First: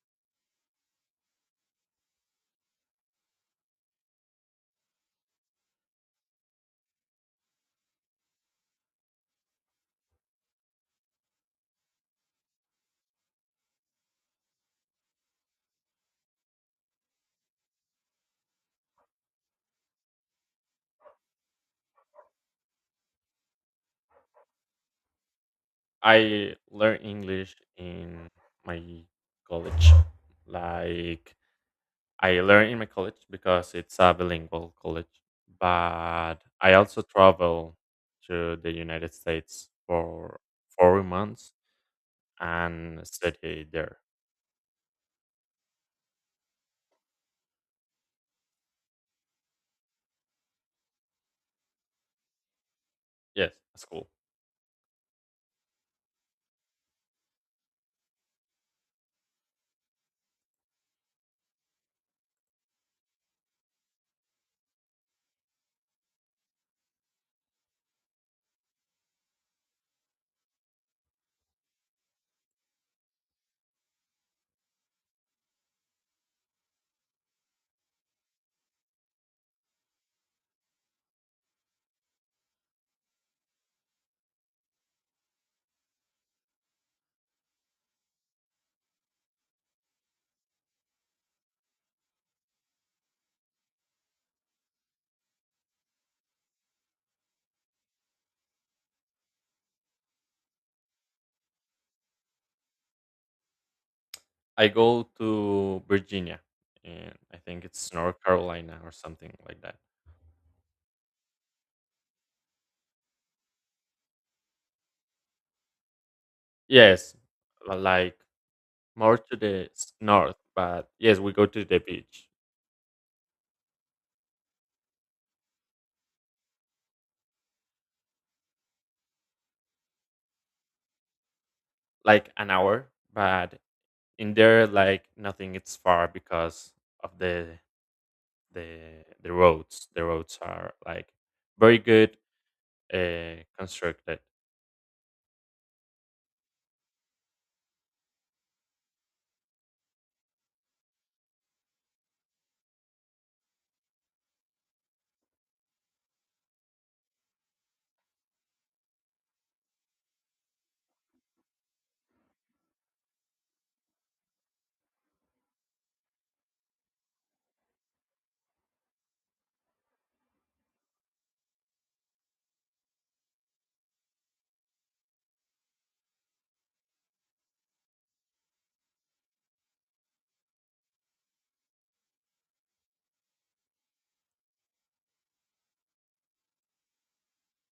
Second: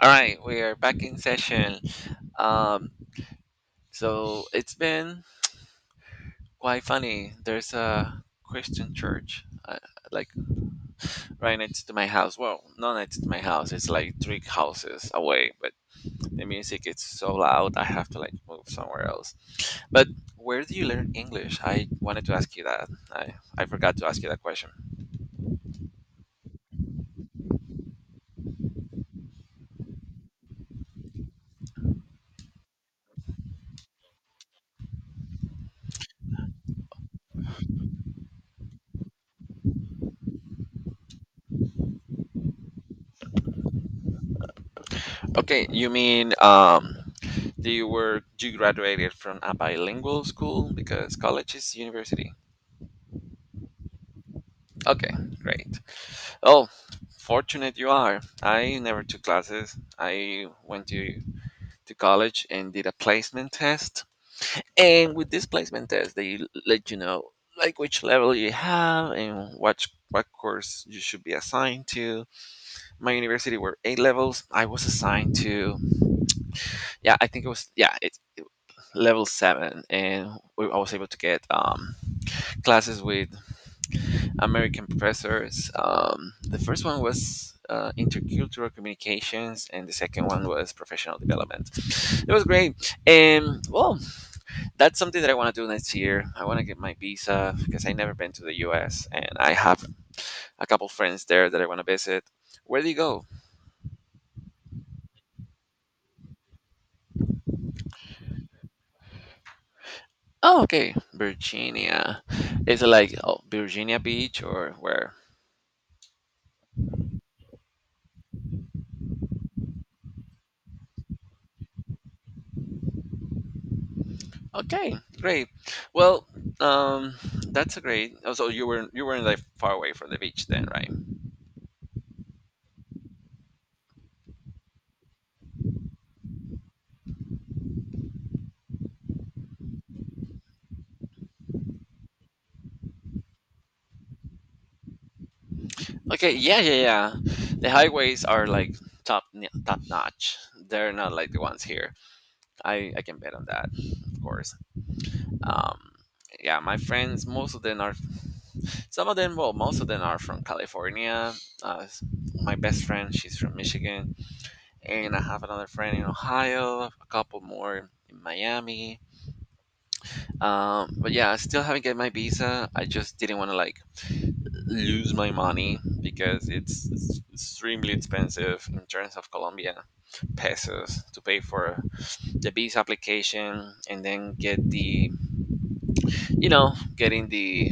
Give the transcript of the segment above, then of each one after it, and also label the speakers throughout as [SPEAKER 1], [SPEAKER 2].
[SPEAKER 1] All right, we are back in session. Um, so it's been quite funny. There's a Christian church, like right next to my house. Well, not next to my house. It's like three houses away. But the music is so loud, I have to like move somewhere else. But where do you learn English? I wanted to ask you that. I forgot to ask you that question.
[SPEAKER 2] I learned English in my college. Like I learned in my college because it's a bilingual college. But I also travel to the United States for 4 months and study there.
[SPEAKER 1] Okay, you mean do you were you graduated from a bilingual school because college is university.
[SPEAKER 2] Yes, that's cool.
[SPEAKER 1] Okay, great. Oh, fortunate you are. I never took classes. I went to college and did a placement test. And with this placement test, they let you know like which level you have and what course you should be assigned to. My university were 8 levels. I was assigned to yeah, I think it was yeah, it was level 7, and I was able to get classes with American professors. The first one was intercultural communications, and the second one was professional development. It was great, and well, that's something that I want to do next year. I want to get my visa because I never been to the U.S. and I have a couple friends there that I want to visit. Where do you go?
[SPEAKER 2] I go to Virginia and I think it's North Carolina or something like that.
[SPEAKER 1] Oh, okay, Virginia. Is it like oh, Virginia Beach or where?
[SPEAKER 2] Yes, like more to the north, but yes, we go to the beach
[SPEAKER 1] Okay, great. Well, um, that's a great. Also, you weren't like far away from the beach then, right?
[SPEAKER 2] like an hour, but in there like nothing. It's far because of the roads. The roads are like very good, constructed.
[SPEAKER 1] Okay, yeah, yeah, yeah. The highways are like top notch. They're not like the ones here. I can bet on that, of course. Um, yeah, my friends, most of them are from California. Uh, s- my best friend, she's from Michigan, and I have another friend in Ohio, a couple more in Miami. But yeah, I still haven't get my visa. I just didn't want to like lose my money because it's extremely expensive in terms of Colombia pesos to pay for the visa application and then get the you know getting the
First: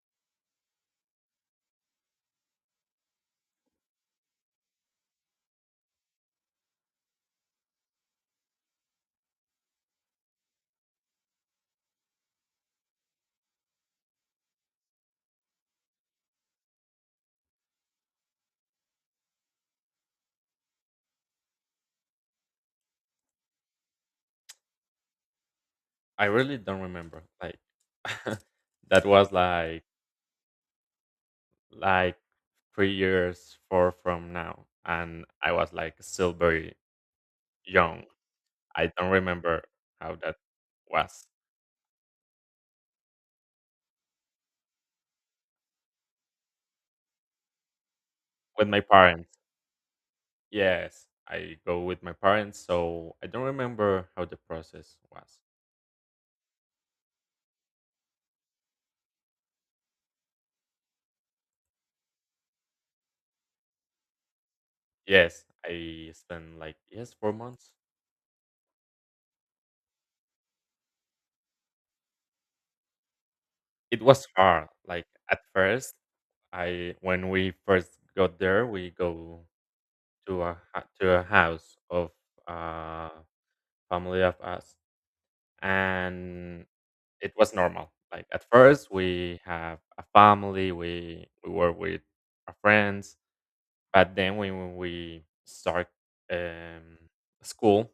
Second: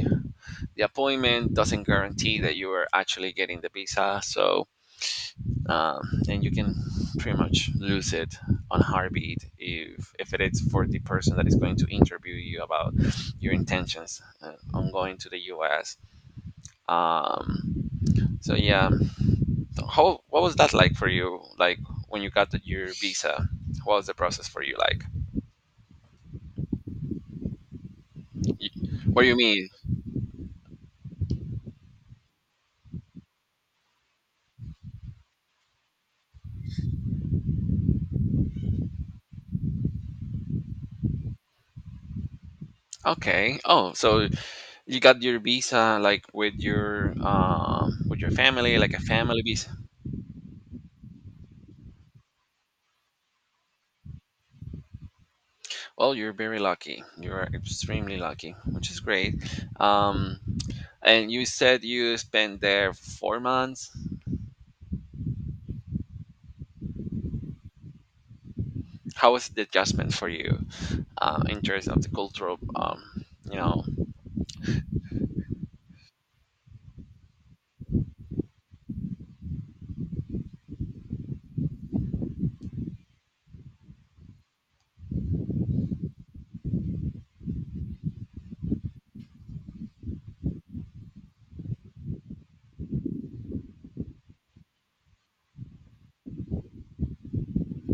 [SPEAKER 1] appointment doesn't guarantee that you are actually getting the visa, so um, and you can pretty much lose it on heartbeat if it is for the person that is going to interview you about your intentions on going to the US um, so yeah. How, what was that like for you? Like when you got your visa, what was the process for you like?
[SPEAKER 2] I really don't remember. Like
[SPEAKER 1] You,
[SPEAKER 2] that
[SPEAKER 1] what do
[SPEAKER 2] was
[SPEAKER 1] you mean?
[SPEAKER 2] like 3 years four from now, and I was like still very young. I don't remember how that was
[SPEAKER 1] Okay. Oh, so you got your visa like with your
[SPEAKER 2] with
[SPEAKER 1] family,
[SPEAKER 2] my
[SPEAKER 1] like a
[SPEAKER 2] parents.
[SPEAKER 1] family visa.
[SPEAKER 2] Yes, I go with my parents, so I don't remember how the process was.
[SPEAKER 1] Well, you're very lucky. You're extremely lucky, which is great. Um, and you said you spent there 4 months.
[SPEAKER 2] Yes, I spent like yes, 4 months.
[SPEAKER 1] How was the adjustment for you in terms of the cultural? You know,
[SPEAKER 2] It was hard. Like at first, I when we first got there, we go to to a house of uh family of us, and it was normal. Like at first, we have a family. We were with our friends, but then when we start um school.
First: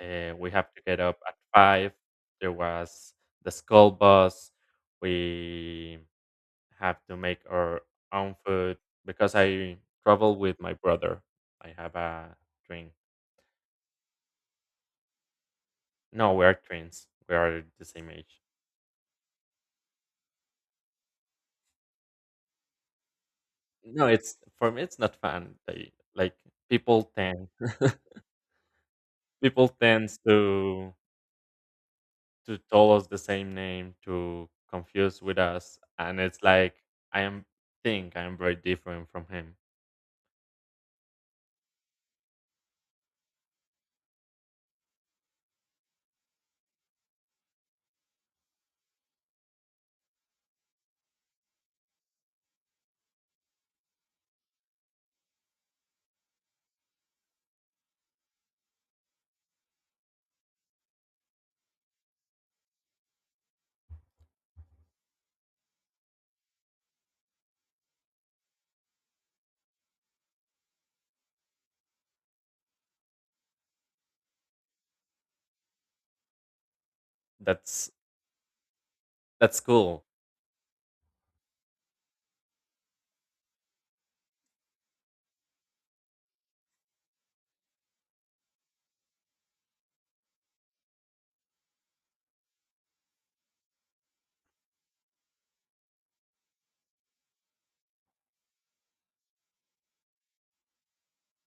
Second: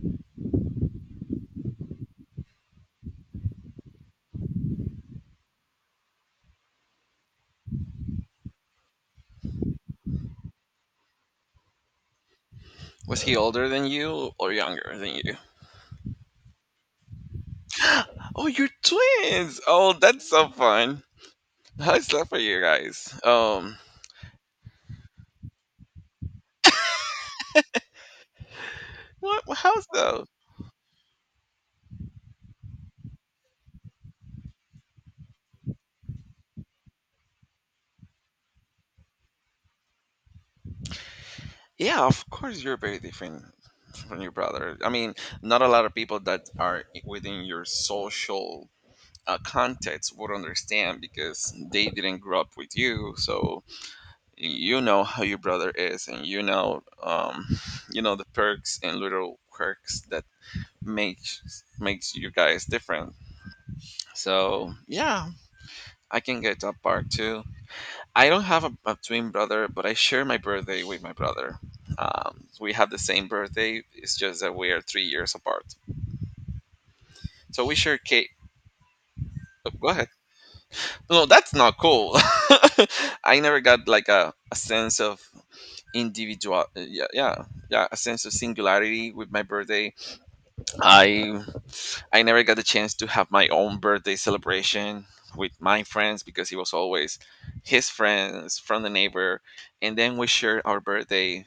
[SPEAKER 2] We have to get up at 5. There was the school bus. We have to make our own food because I travel with my brother. I have a twin.
[SPEAKER 1] was he older than you or younger than you?
[SPEAKER 2] No, we are twins. We are the same age.
[SPEAKER 1] Oh, you're twins. Oh, that's so fun. How's that for you guys?
[SPEAKER 2] No, it's for me. It's not fun. They, like people tend
[SPEAKER 1] What?
[SPEAKER 2] people
[SPEAKER 1] How's
[SPEAKER 2] tends
[SPEAKER 1] the?
[SPEAKER 2] to tell us the same name to confuse with us, and it's like I am think I am very different from him.
[SPEAKER 1] Yeah, of course you're very different from your brother. I mean, not a lot of people that are within your social context would understand because they didn't grow up with you. So you know how your brother is, and you know the perks and little quirks that makes you guys different. So yeah, I can get that part too. I don't have a twin brother, but I share my birthday with my brother. We have the same birthday. It's just that we are 3 years apart. So we
[SPEAKER 2] That's
[SPEAKER 1] share cake.
[SPEAKER 2] That's
[SPEAKER 1] Oh, go
[SPEAKER 2] cool.
[SPEAKER 1] ahead. No, that's not cool. I never got like a sense of individual. Yeah, yeah, yeah. A sense of singularity with my birthday. I I never got the chance to have my own birthday celebration with my friends because it was always his friends from the neighbor. And then we shared our birthday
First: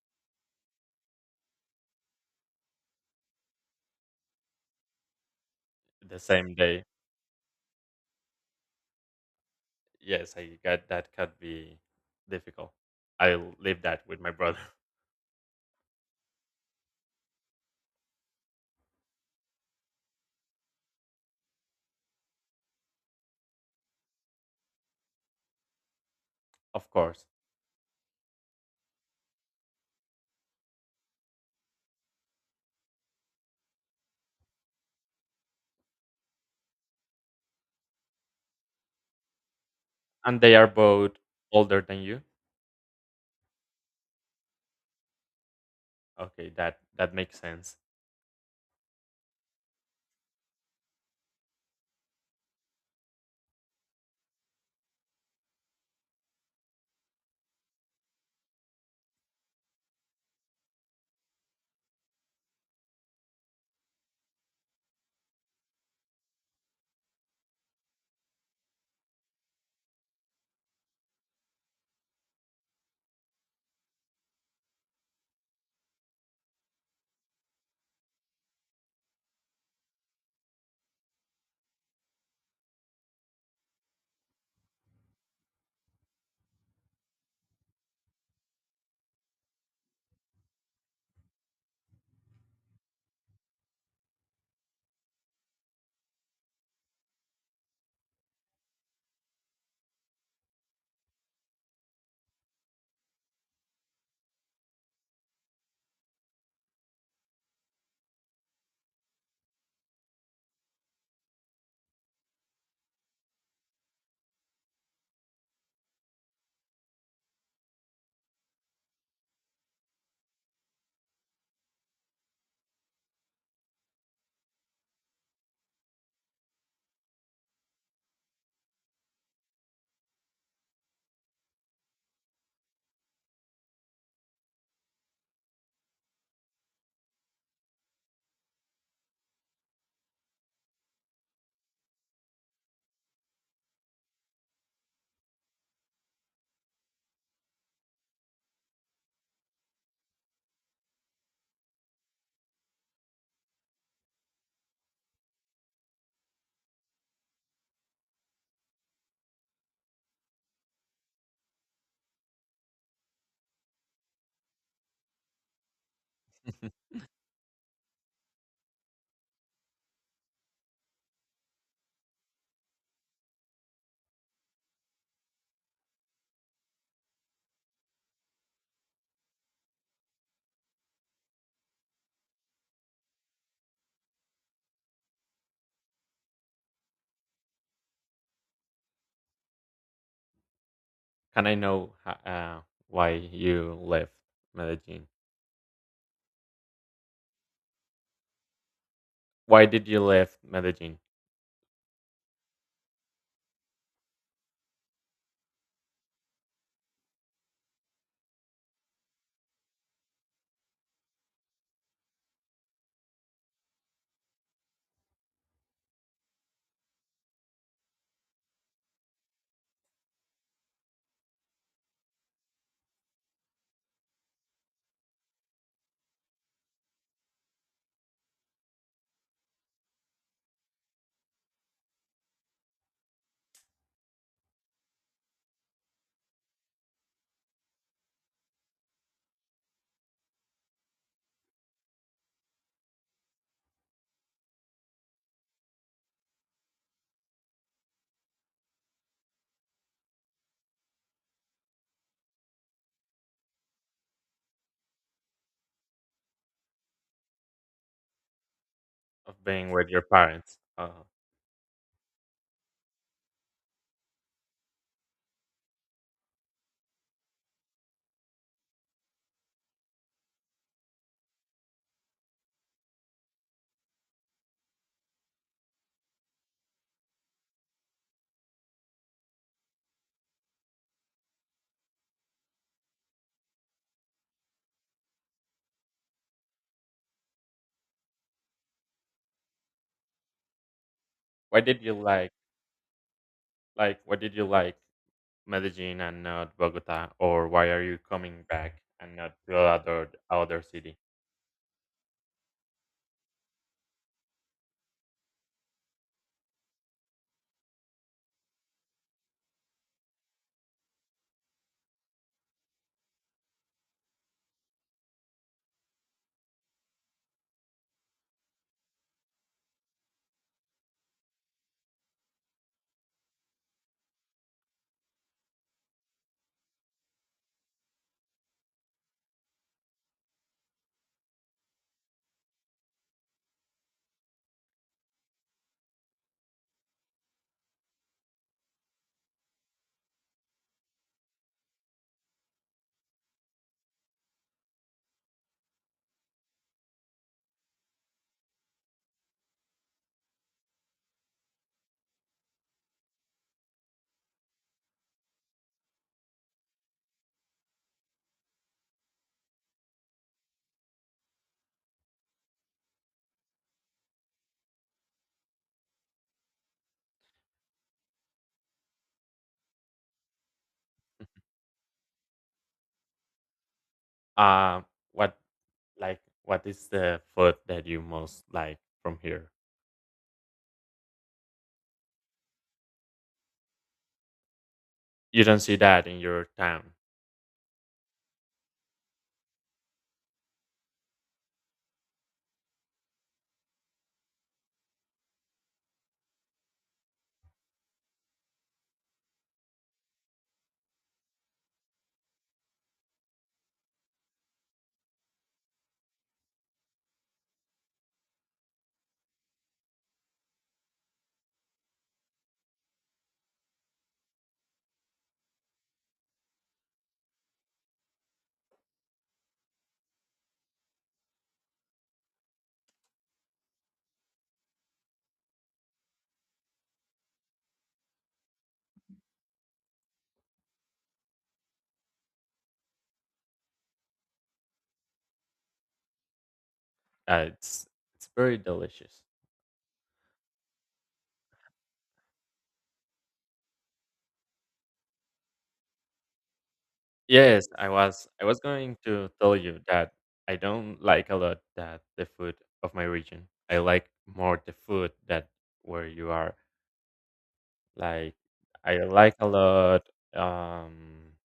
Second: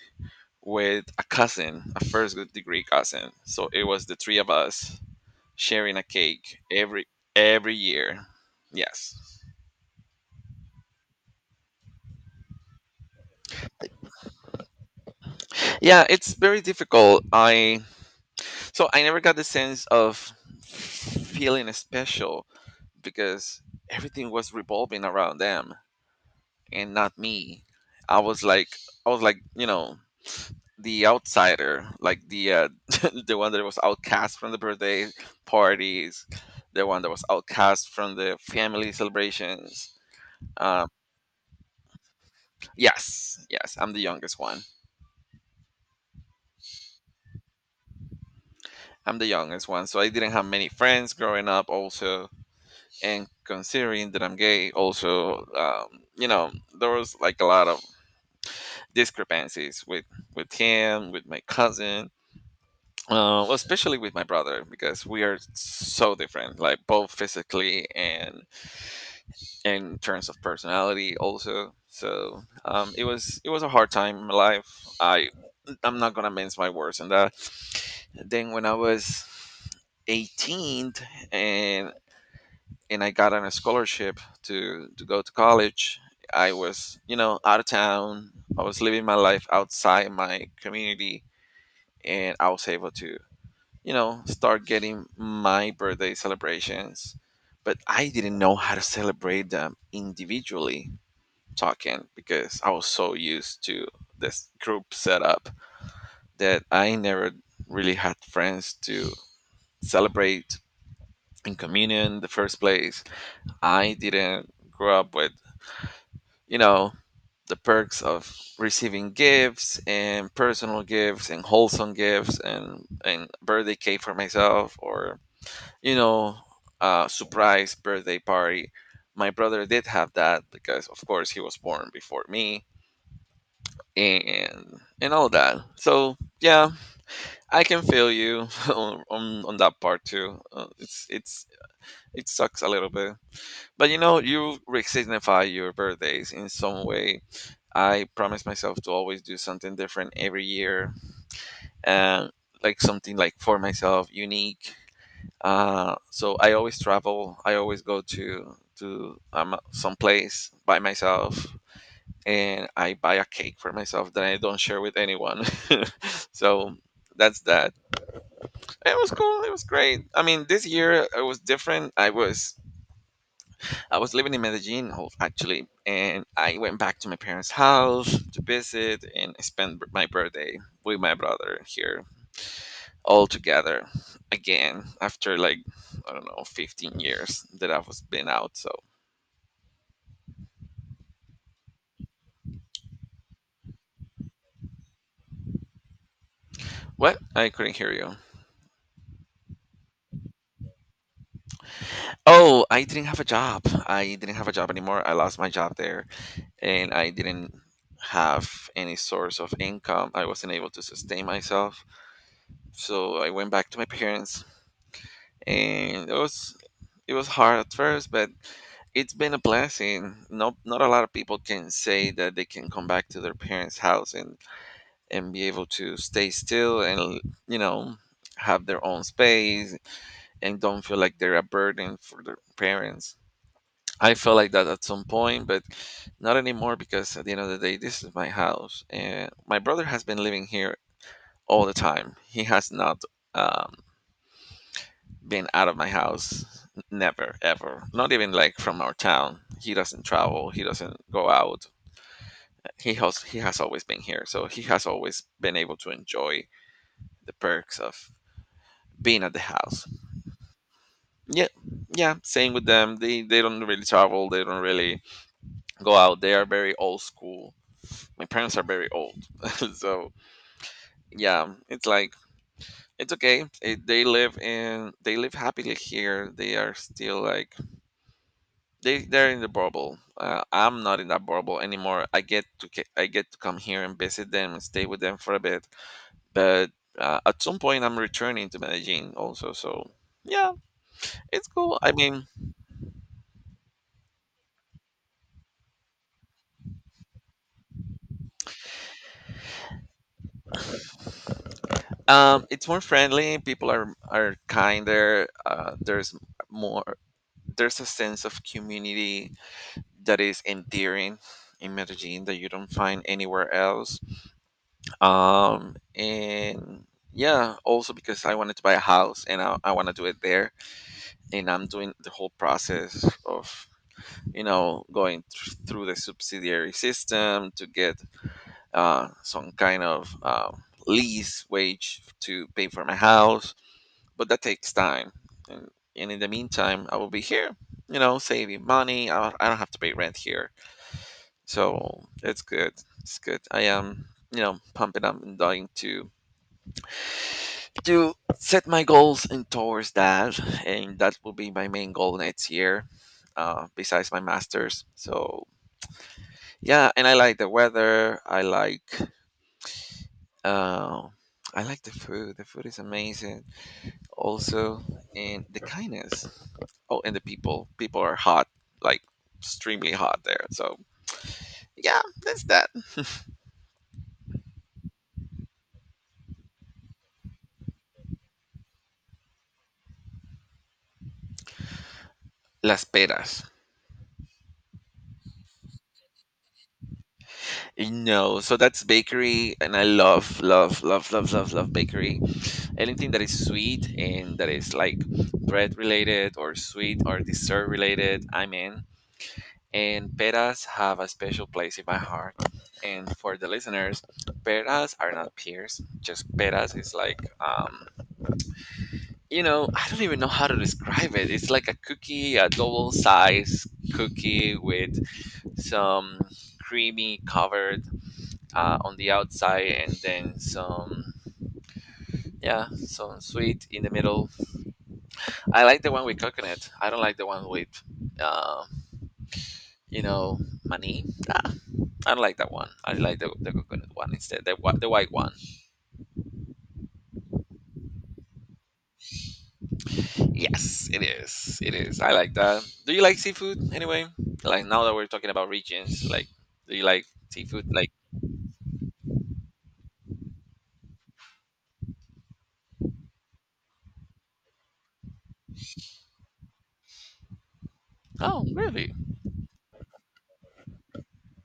[SPEAKER 1] with a cousin, a first degree cousin. So it was the three of us sharing a
[SPEAKER 2] The same
[SPEAKER 1] cake
[SPEAKER 2] day.
[SPEAKER 1] every year. Yes.
[SPEAKER 2] Yes, I get that could be difficult. I'll leave that with my brother,
[SPEAKER 1] Yeah, it's very difficult. I, so I never got the sense of feeling special because everything was revolving around them,
[SPEAKER 2] of
[SPEAKER 1] and not
[SPEAKER 2] course.
[SPEAKER 1] me. I was like I was like, you know, the outsider, like the the one that was outcast from the birthday parties, the one that was outcast from the family celebrations.
[SPEAKER 2] And they are
[SPEAKER 1] Um,
[SPEAKER 2] both older than you?
[SPEAKER 1] yes, yes, I'm the youngest one.
[SPEAKER 2] Okay, that makes sense.
[SPEAKER 1] I'm the youngest one, so I didn't have many friends growing up. Also, and considering that I'm gay, also, you know, there was like a lot of discrepancies with him, with my cousin. Well, especially with my brother because we are so different, like both physically and in terms of personality, also. So it was a hard time in my life. I I'm not gonna mince my words on that. Then when I was 18 and I got on a scholarship to go to college, I was, you know, out of town. I was living my life outside my community, and I was able to, you know, start getting my birthday celebrations. But I didn't know how to celebrate them individually talking because I was so used to this group setup that I never really had friends to celebrate in communion in the first place. I didn't grow up with, you know, the perks of receiving gifts and personal gifts and wholesome gifts and birthday cake for myself or you know, surprise birthday party. My brother did have that because, of course, he was born before me and all that. So yeah, I can feel you on, on that part too. It's it sucks a little bit, but you know, you re-signify your birthdays in some way. I promise myself to always do something different every year, and like something like for myself, unique. So I always travel. I always go to some place by myself, and I buy a cake for myself that I don't share with anyone. So that's that. It was cool. It was great. I mean, this year it was different. I was living in actually, and I went back to my parents' house to visit and spend my birthday with my brother here altogether again after like I don't know 15 years that I was been out. So
[SPEAKER 2] Can I know why you left Medellin?
[SPEAKER 1] what? I couldn't hear you.
[SPEAKER 2] Why did you leave Medellin
[SPEAKER 1] Oh, I didn't have a job. I didn't have a job anymore. I lost my job there, and I didn't have any source of income. I wasn't able to sustain myself, so I went back to my parents, and it was hard at first, but it's been a blessing. No, not a lot of people can say that they can come back to their parents' house and be able to stay still and you know have their own space and don't feel like they're a burden for their parents. I felt like that at some point, but not anymore, because at the end of the day this is my house and my brother has been living here all the time. He has not, um, been out of my house, never ever, not even like from our town. He doesn't travel, he doesn't go out. He has always been here, so he has always been able to enjoy the perks of being at
[SPEAKER 2] of
[SPEAKER 1] the
[SPEAKER 2] being
[SPEAKER 1] house.
[SPEAKER 2] with your parents?
[SPEAKER 1] Yeah, yeah, same with them. They don't really travel. They don't really go out. They are very old school. My parents are very old, so yeah, it's like it's okay. It, they live in they live happily here. They are still like they're in the bubble. I'm not in that bubble anymore. I get to I get to come here and visit them and stay with them for a bit. But at some point, I'm returning to Medellin also. So yeah, it's
[SPEAKER 2] Why
[SPEAKER 1] cool.
[SPEAKER 2] did
[SPEAKER 1] I
[SPEAKER 2] you
[SPEAKER 1] mean,
[SPEAKER 2] Like why did you like Medellin and not Bogota, or why are you coming back and not to other city?
[SPEAKER 1] um, it's more friendly. People are kinder. There's more. There's a sense of community that is endearing in Medellin that you don't find anywhere else. And yeah, also because I wanted to buy a house and I want to do it there, and I'm doing the whole process of you know going through the subsidiary system to get some kind of lease wage to pay for my house, but that takes time. And, and in the meantime, I will be here, you know, saving money. I don't have to pay rent here. So it's good. It's good. I am, you know, pumping up and dying to set my goals and towards that. And that will be my main goal next year, besides my master's. So yeah, and I like the weather. Uh, I like the food. The food is amazing. Also, and the kindness. Oh, and the people are hot, like extremely hot there. So yeah, that's that.
[SPEAKER 2] Uh, what Like, what is the food that you most like from here?
[SPEAKER 1] Las Peras.
[SPEAKER 2] You don't see that in your town.
[SPEAKER 1] No, so that's bakery, and I love, love, love, love, love, love bakery. Anything that is sweet and that is like bread related or sweet or dessert related, I'm in. And peras have a special place in my heart. And for the listeners, peras are not pears. Just peras is like I don't even know how to describe it. It's like a cookie, a double size cookie with some creamy covered on the outside and then some, yeah, some sweet in the middle. I like the one with coconut. I don't like the one with, uh, you know, money. Ah, I don't like that one. I like the coconut one instead, the, the white one.
[SPEAKER 2] Uh, it's it's very delicious.
[SPEAKER 1] Yes, it is. It is. I like that. Do you like seafood anyway? Like now that we're talking about regions, like do you like seafood?
[SPEAKER 2] Yes, I
[SPEAKER 1] Like
[SPEAKER 2] was I was going to tell you that I don't like a lot that the food of my region. I like more the food that where you are. Like,
[SPEAKER 1] oh really?
[SPEAKER 2] I like a lot. Um,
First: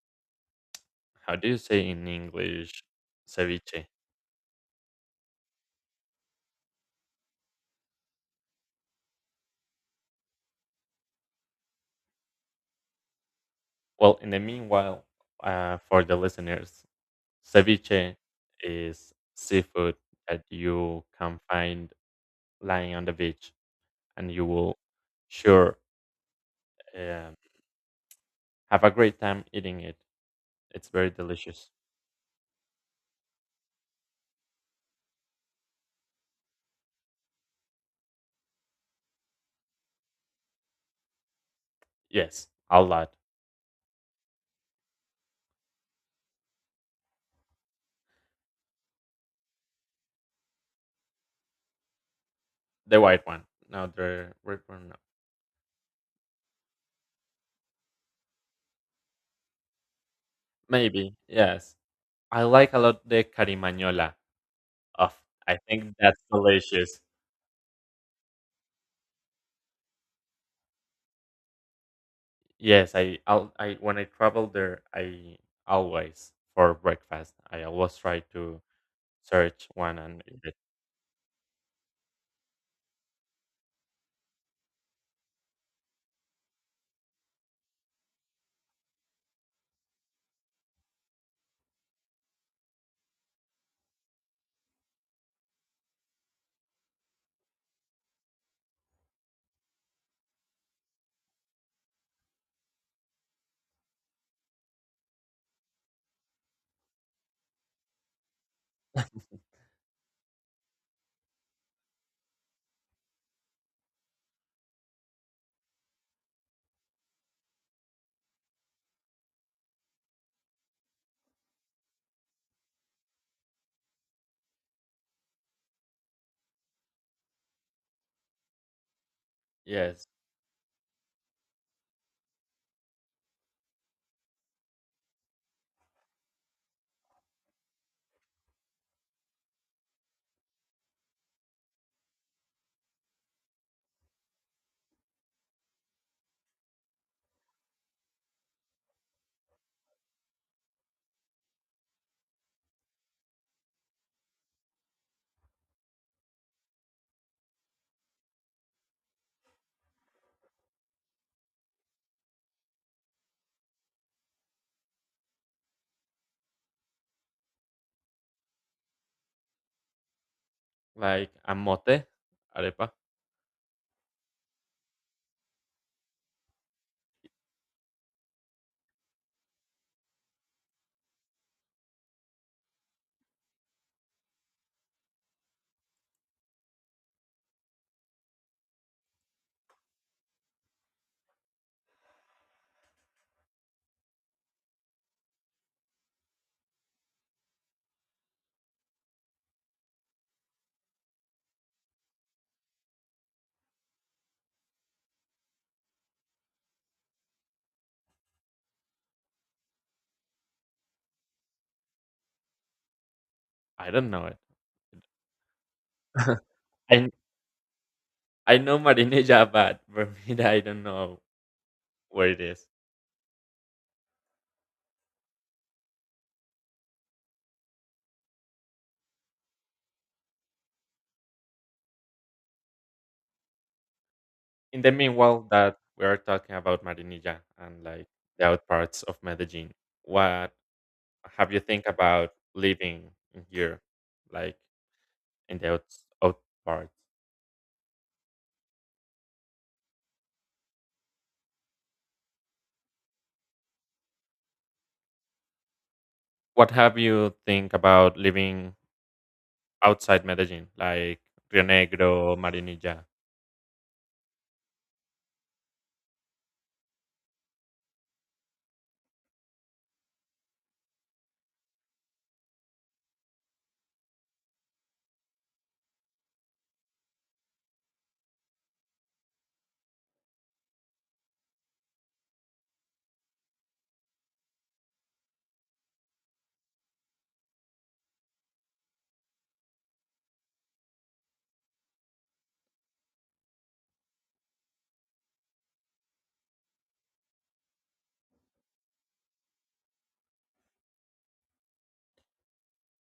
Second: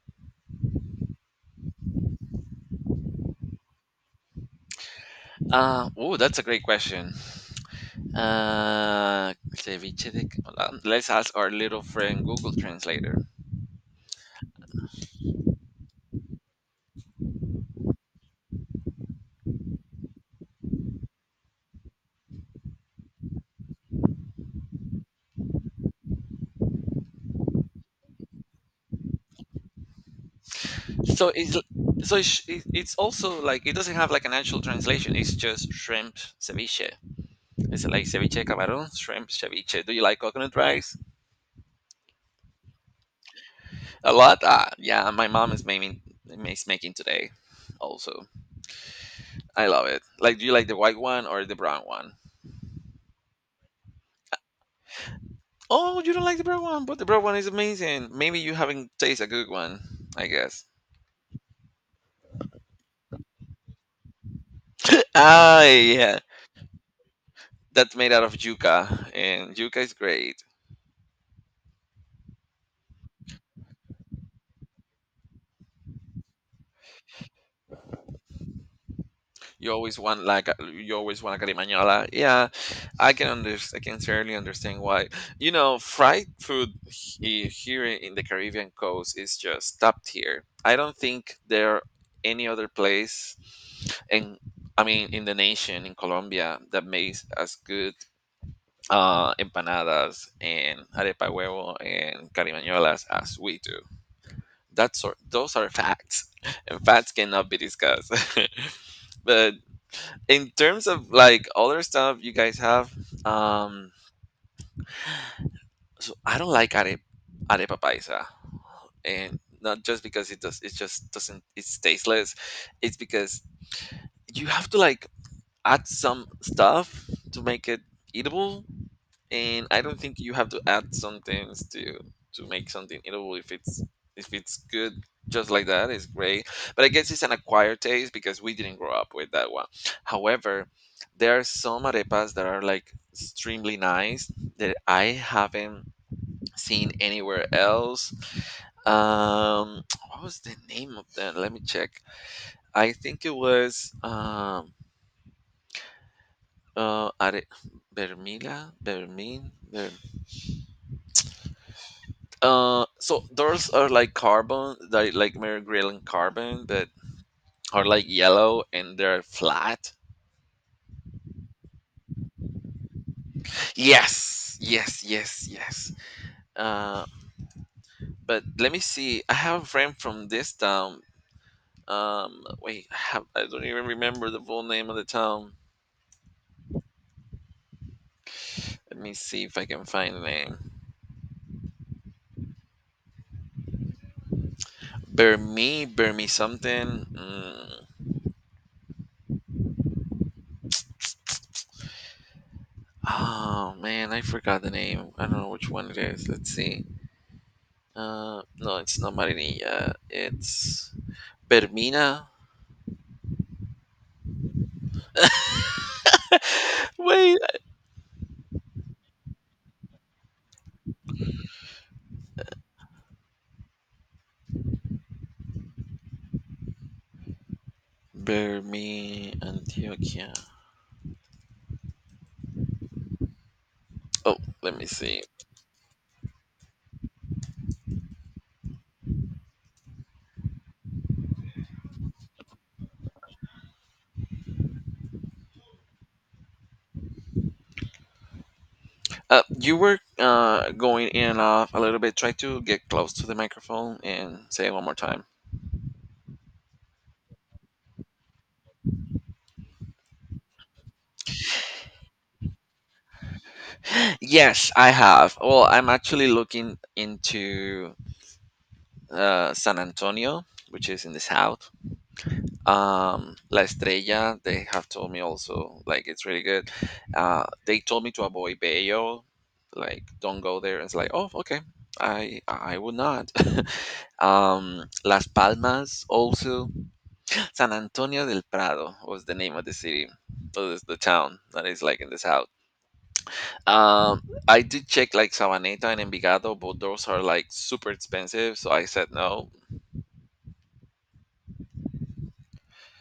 [SPEAKER 2] how do you say in English? Ceviche.
[SPEAKER 1] Oh, that's a great question. Ceviche let's ask our little friend Google Translator.
[SPEAKER 2] Well, in the meanwhile, for the listeners, ceviche is seafood that you can find lying on the beach, and you will sure, um, have a great time eating it. It's very
[SPEAKER 1] So it's l-
[SPEAKER 2] delicious.
[SPEAKER 1] so it's also like it doesn't have like an actual translation. It's just shrimp ceviche. It's like ceviche de camarón, shrimp ceviche. Do you like coconut rice?
[SPEAKER 2] Yes, a lot.
[SPEAKER 1] A lot? Ah, yeah, my mom is making today also. I love it. Like do you like the white one or the brown one?
[SPEAKER 2] The white one. No, the red one. No.
[SPEAKER 1] Oh, you don't like the brown one, but the brown one is amazing. Maybe you haven't tasted a good one, I guess.
[SPEAKER 2] Maybe. Yes. I like a lot the carimañola. Of I
[SPEAKER 1] ah,
[SPEAKER 2] think
[SPEAKER 1] yeah.
[SPEAKER 2] that's delicious.
[SPEAKER 1] That's made out of yuca and yuca is great.
[SPEAKER 2] Yes, I I'll, I when I travel there, I always for breakfast. I always try to search
[SPEAKER 1] You always
[SPEAKER 2] one
[SPEAKER 1] want
[SPEAKER 2] and eat
[SPEAKER 1] like
[SPEAKER 2] it.
[SPEAKER 1] you always want a carimañola. Yeah, I can certainly understand why. You know, fried food here in the Caribbean coast is just top tier. I don't think there any other place, and I mean in the nation in Colombia that makes as good empanadas and arepa huevo and carimañolas as we do. That's sort those are facts, and facts cannot be discussed. But in terms of like other stuff you guys have, um so I don't like arepa paisa, and not just because it just doesn't it's tasteless. It's because you have to like add some stuff to make it eatable, and I don't
[SPEAKER 2] Yes,
[SPEAKER 1] think you have to add some things to make something eatable if it's good just like that it's great, but I guess it's an acquired taste because we didn't grow up with that one. However, there are some arepas that are like extremely nice that I haven't seen anywhere else. Um, what was the name of that? Let me check. I think it was uh, Are- Vermila, so those are like carbon, like Mary Grylling carbon, that are like yellow and they're flat.
[SPEAKER 2] like amote, arepa?
[SPEAKER 1] Yes, yes, yes, yes. Uh, but let me see. I have a friend from this town. Wait, I have I don't even remember the full name of the town. Let me see if I can find the name. Burme something. Mm. Oh man, I forgot the name. I don't know which one it is. Let's see. No, it's not Marinilla. It's Bermina.
[SPEAKER 2] I don't know it. I
[SPEAKER 1] Wait,
[SPEAKER 2] I know marinilla, but bermuda, I don't know where it is.
[SPEAKER 1] Burme, Antioquia. Oh, let
[SPEAKER 2] In
[SPEAKER 1] me
[SPEAKER 2] the
[SPEAKER 1] see.
[SPEAKER 2] meanwhile that we are talking about marinilla and like the out parts of Medellin, what have you think about living in here, like in the out parts?
[SPEAKER 1] You were going in and off a little bit. Try to get close to the microphone and say it one more time.
[SPEAKER 2] What have you think about living outside Medellin, like Rio Negro, Marinilla?
[SPEAKER 1] Yes, I have. Well, I'm actually looking into San Antonio, which is in the south. La Estrella, they have told me also, like, it's really good. They told me to avoid Bayo, like, don't go there. It's like, oh, okay. I would not. Las Palmas also. San Antonio del Prado was the name of the city, or the town that is like in the south. I did check like Sabaneta and Envigado, but those are like super expensive, so I said no.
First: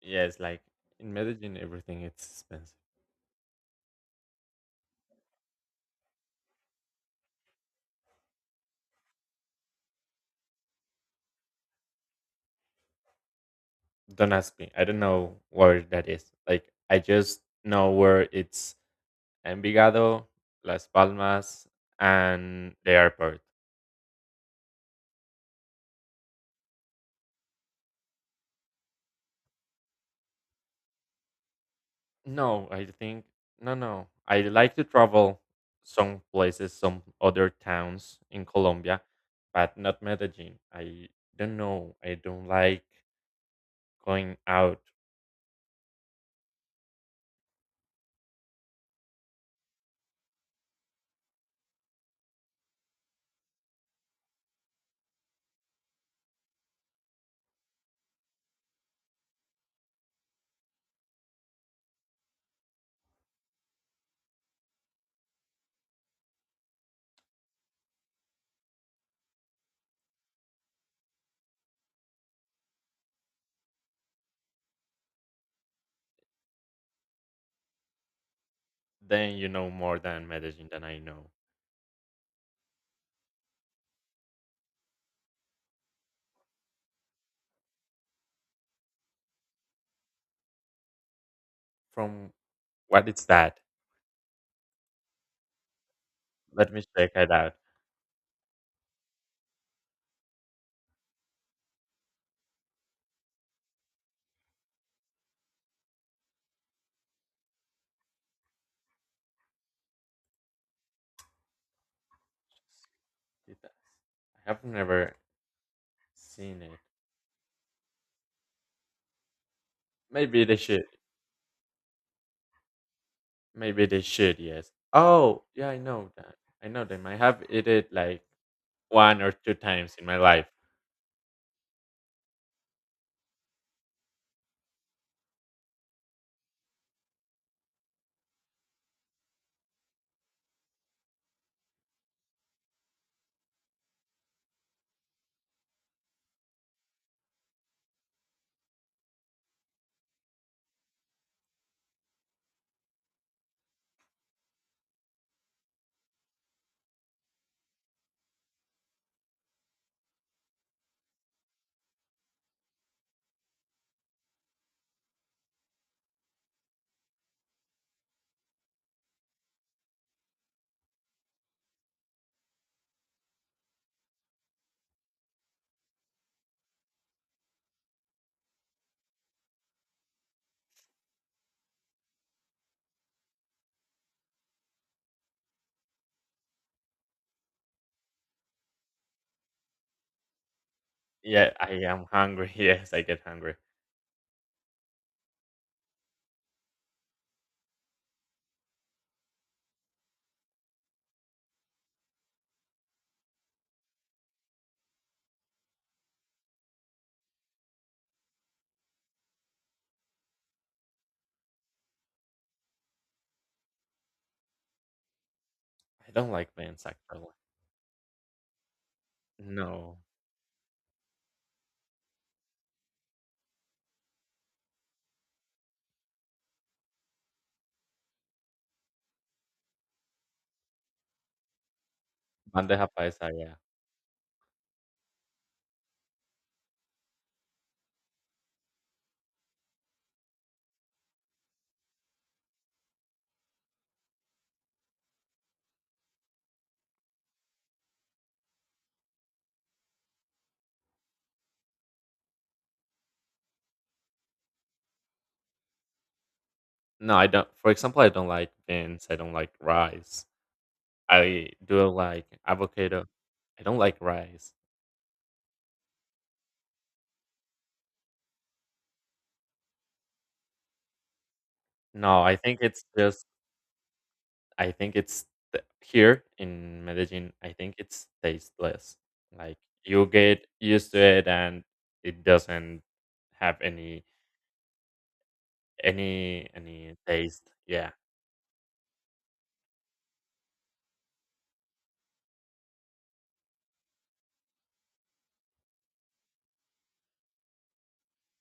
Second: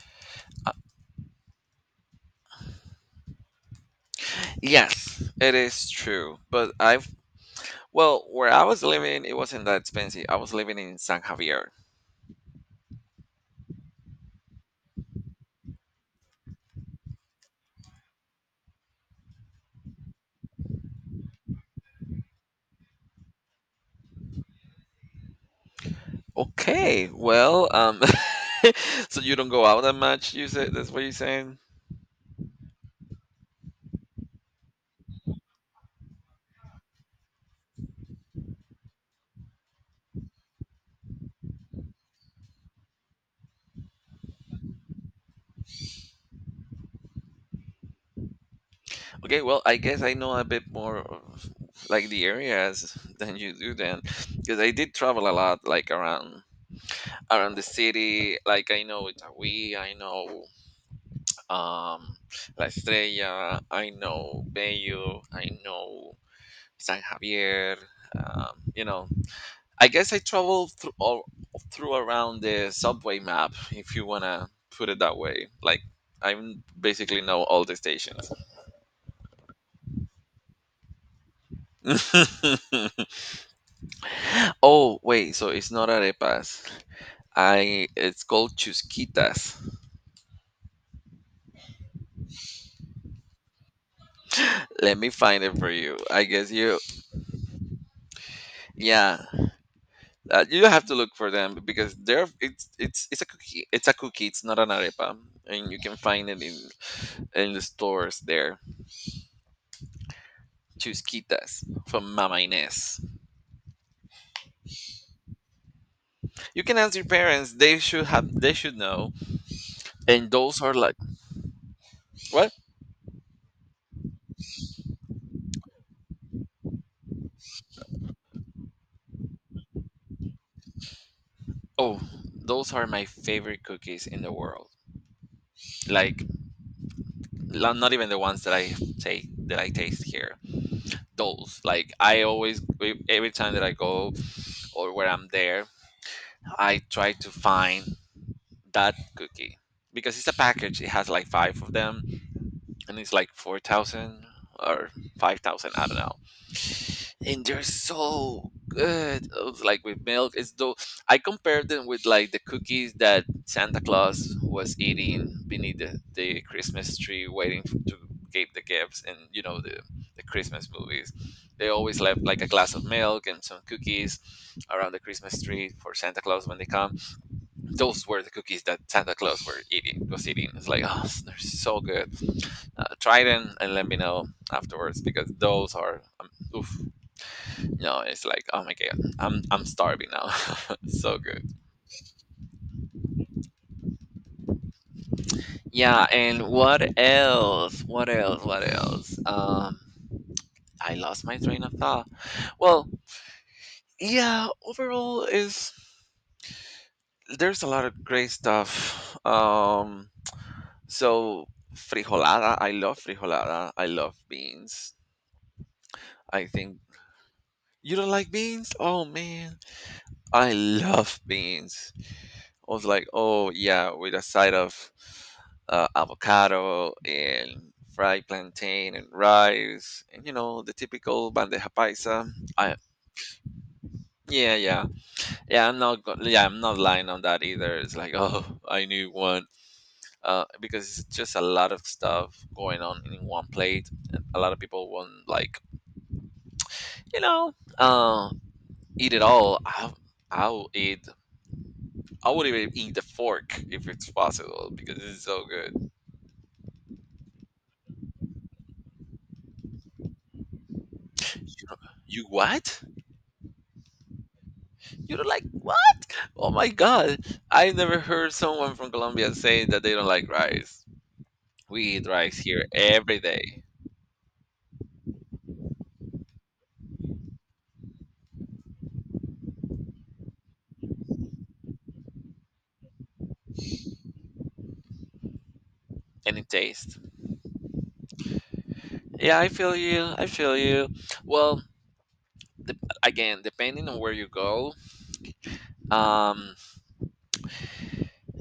[SPEAKER 2] Yes, like in Medellin, everything is expensive.
[SPEAKER 1] Yes, it is true. But I've, well, where I was living, it wasn't that expensive. I was living in San Javier.
[SPEAKER 2] Don't ask me. I don't know where that is. Like I just know where it's Envigado, Las Palmas, and the airport.
[SPEAKER 1] Okay, well, so you don't go out that much, you said, that's what you're saying?
[SPEAKER 2] No, I think no, no. I like to travel some places, some other towns in Colombia, but not Medellin. I don't know. I don't like going out.
[SPEAKER 1] Okay, well, I guess I know a bit more of like the areas than you do then, because I did travel a lot, like around the city. Like I know Itagüí, I know um La Estrella, I know Bello, I know San Javier. You know, I guess I travel through all through around the subway map, if you wanna put it that way. Like I basically know all the stations.
[SPEAKER 2] Then you know more than Medellin than I know.
[SPEAKER 1] oh wait, so it's not arepas. I it's called chusquitas.
[SPEAKER 2] From what is that?
[SPEAKER 1] Let me find it for you.
[SPEAKER 2] Let me check it out.
[SPEAKER 1] Yeah. You have to look for them because they're it's a cookie. It's a cookie. It's not an arepa, and you can find it in the stores there. Chusquitas from Mama Inés.
[SPEAKER 2] I have never
[SPEAKER 1] You
[SPEAKER 2] seen it.
[SPEAKER 1] can ask your parents; they should know. And
[SPEAKER 2] Maybe they
[SPEAKER 1] those are
[SPEAKER 2] should.
[SPEAKER 1] like what?
[SPEAKER 2] Maybe they should. Yes. Oh, yeah. I know that. I know them. I have eat it like one or two times in my life.
[SPEAKER 1] Oh, those are my favorite cookies in the world. Like not even the ones that I take that I taste here. Those like I always every time that I go or where I'm there, I try to find that cookie because it's a package. It has like five of them, and it's like 4,000 or 5,000. I don't know, and they're so good. Oh, it's like with milk. It's though I compared them with like the cookies that Santa Claus was eating beneath the Christmas tree, waiting f to get the gifts. And you know the Christmas movies, they always left like a glass of milk and some cookies around the Christmas tree for Santa Claus when they come. Those were the cookies that santa claus were eating was eating. It's like oh, they're so good. Uh, try them and let me know afterwards because those are oof, no, it's like, oh my god, I'm starving now. so good.
[SPEAKER 2] Yeah, I am hungry. Yes, I get hungry.
[SPEAKER 1] Yeah, and what else? What else? What else? I lost my train of thought. Well, yeah, overall is there's a lot of great stuff. So frijolada. I love beans.
[SPEAKER 2] I don't
[SPEAKER 1] I
[SPEAKER 2] like
[SPEAKER 1] think
[SPEAKER 2] beans actually.
[SPEAKER 1] you don't like beans? Oh man,
[SPEAKER 2] No,
[SPEAKER 1] I love beans. I was like, oh yeah, with a side of avocado and fried plantain and rice and you know the typical bandeja paisa. I
[SPEAKER 2] bandeja paisa. Yeah.
[SPEAKER 1] yeah yeah yeah I'm not go- yeah, I'm not lying on that either. It's like oh I knew one because it's just a lot of stuff going on in one plate. And a lot of people want like you know uh, eat it all. I'll eat. I would even eat the fork if it's possible because it's so good.
[SPEAKER 2] No, I don't. For example, I don't like beans. I don't like rice. I do
[SPEAKER 1] You
[SPEAKER 2] like
[SPEAKER 1] what?
[SPEAKER 2] avocado. I don't like rice.
[SPEAKER 1] You don't like what? Oh my god. I never heard someone from Colombia saying that they don't like rice. We eat
[SPEAKER 2] No, I
[SPEAKER 1] rice
[SPEAKER 2] think
[SPEAKER 1] here
[SPEAKER 2] it's
[SPEAKER 1] every
[SPEAKER 2] just
[SPEAKER 1] day,
[SPEAKER 2] I think it's the, here in Medellin. I think it's tasteless. Like you get used to it, and it doesn't have any
[SPEAKER 1] and
[SPEAKER 2] any
[SPEAKER 1] it
[SPEAKER 2] any
[SPEAKER 1] tastes.
[SPEAKER 2] taste. Yeah,
[SPEAKER 1] Yeah, I feel you. I feel you. Well, again, depending on where you go, um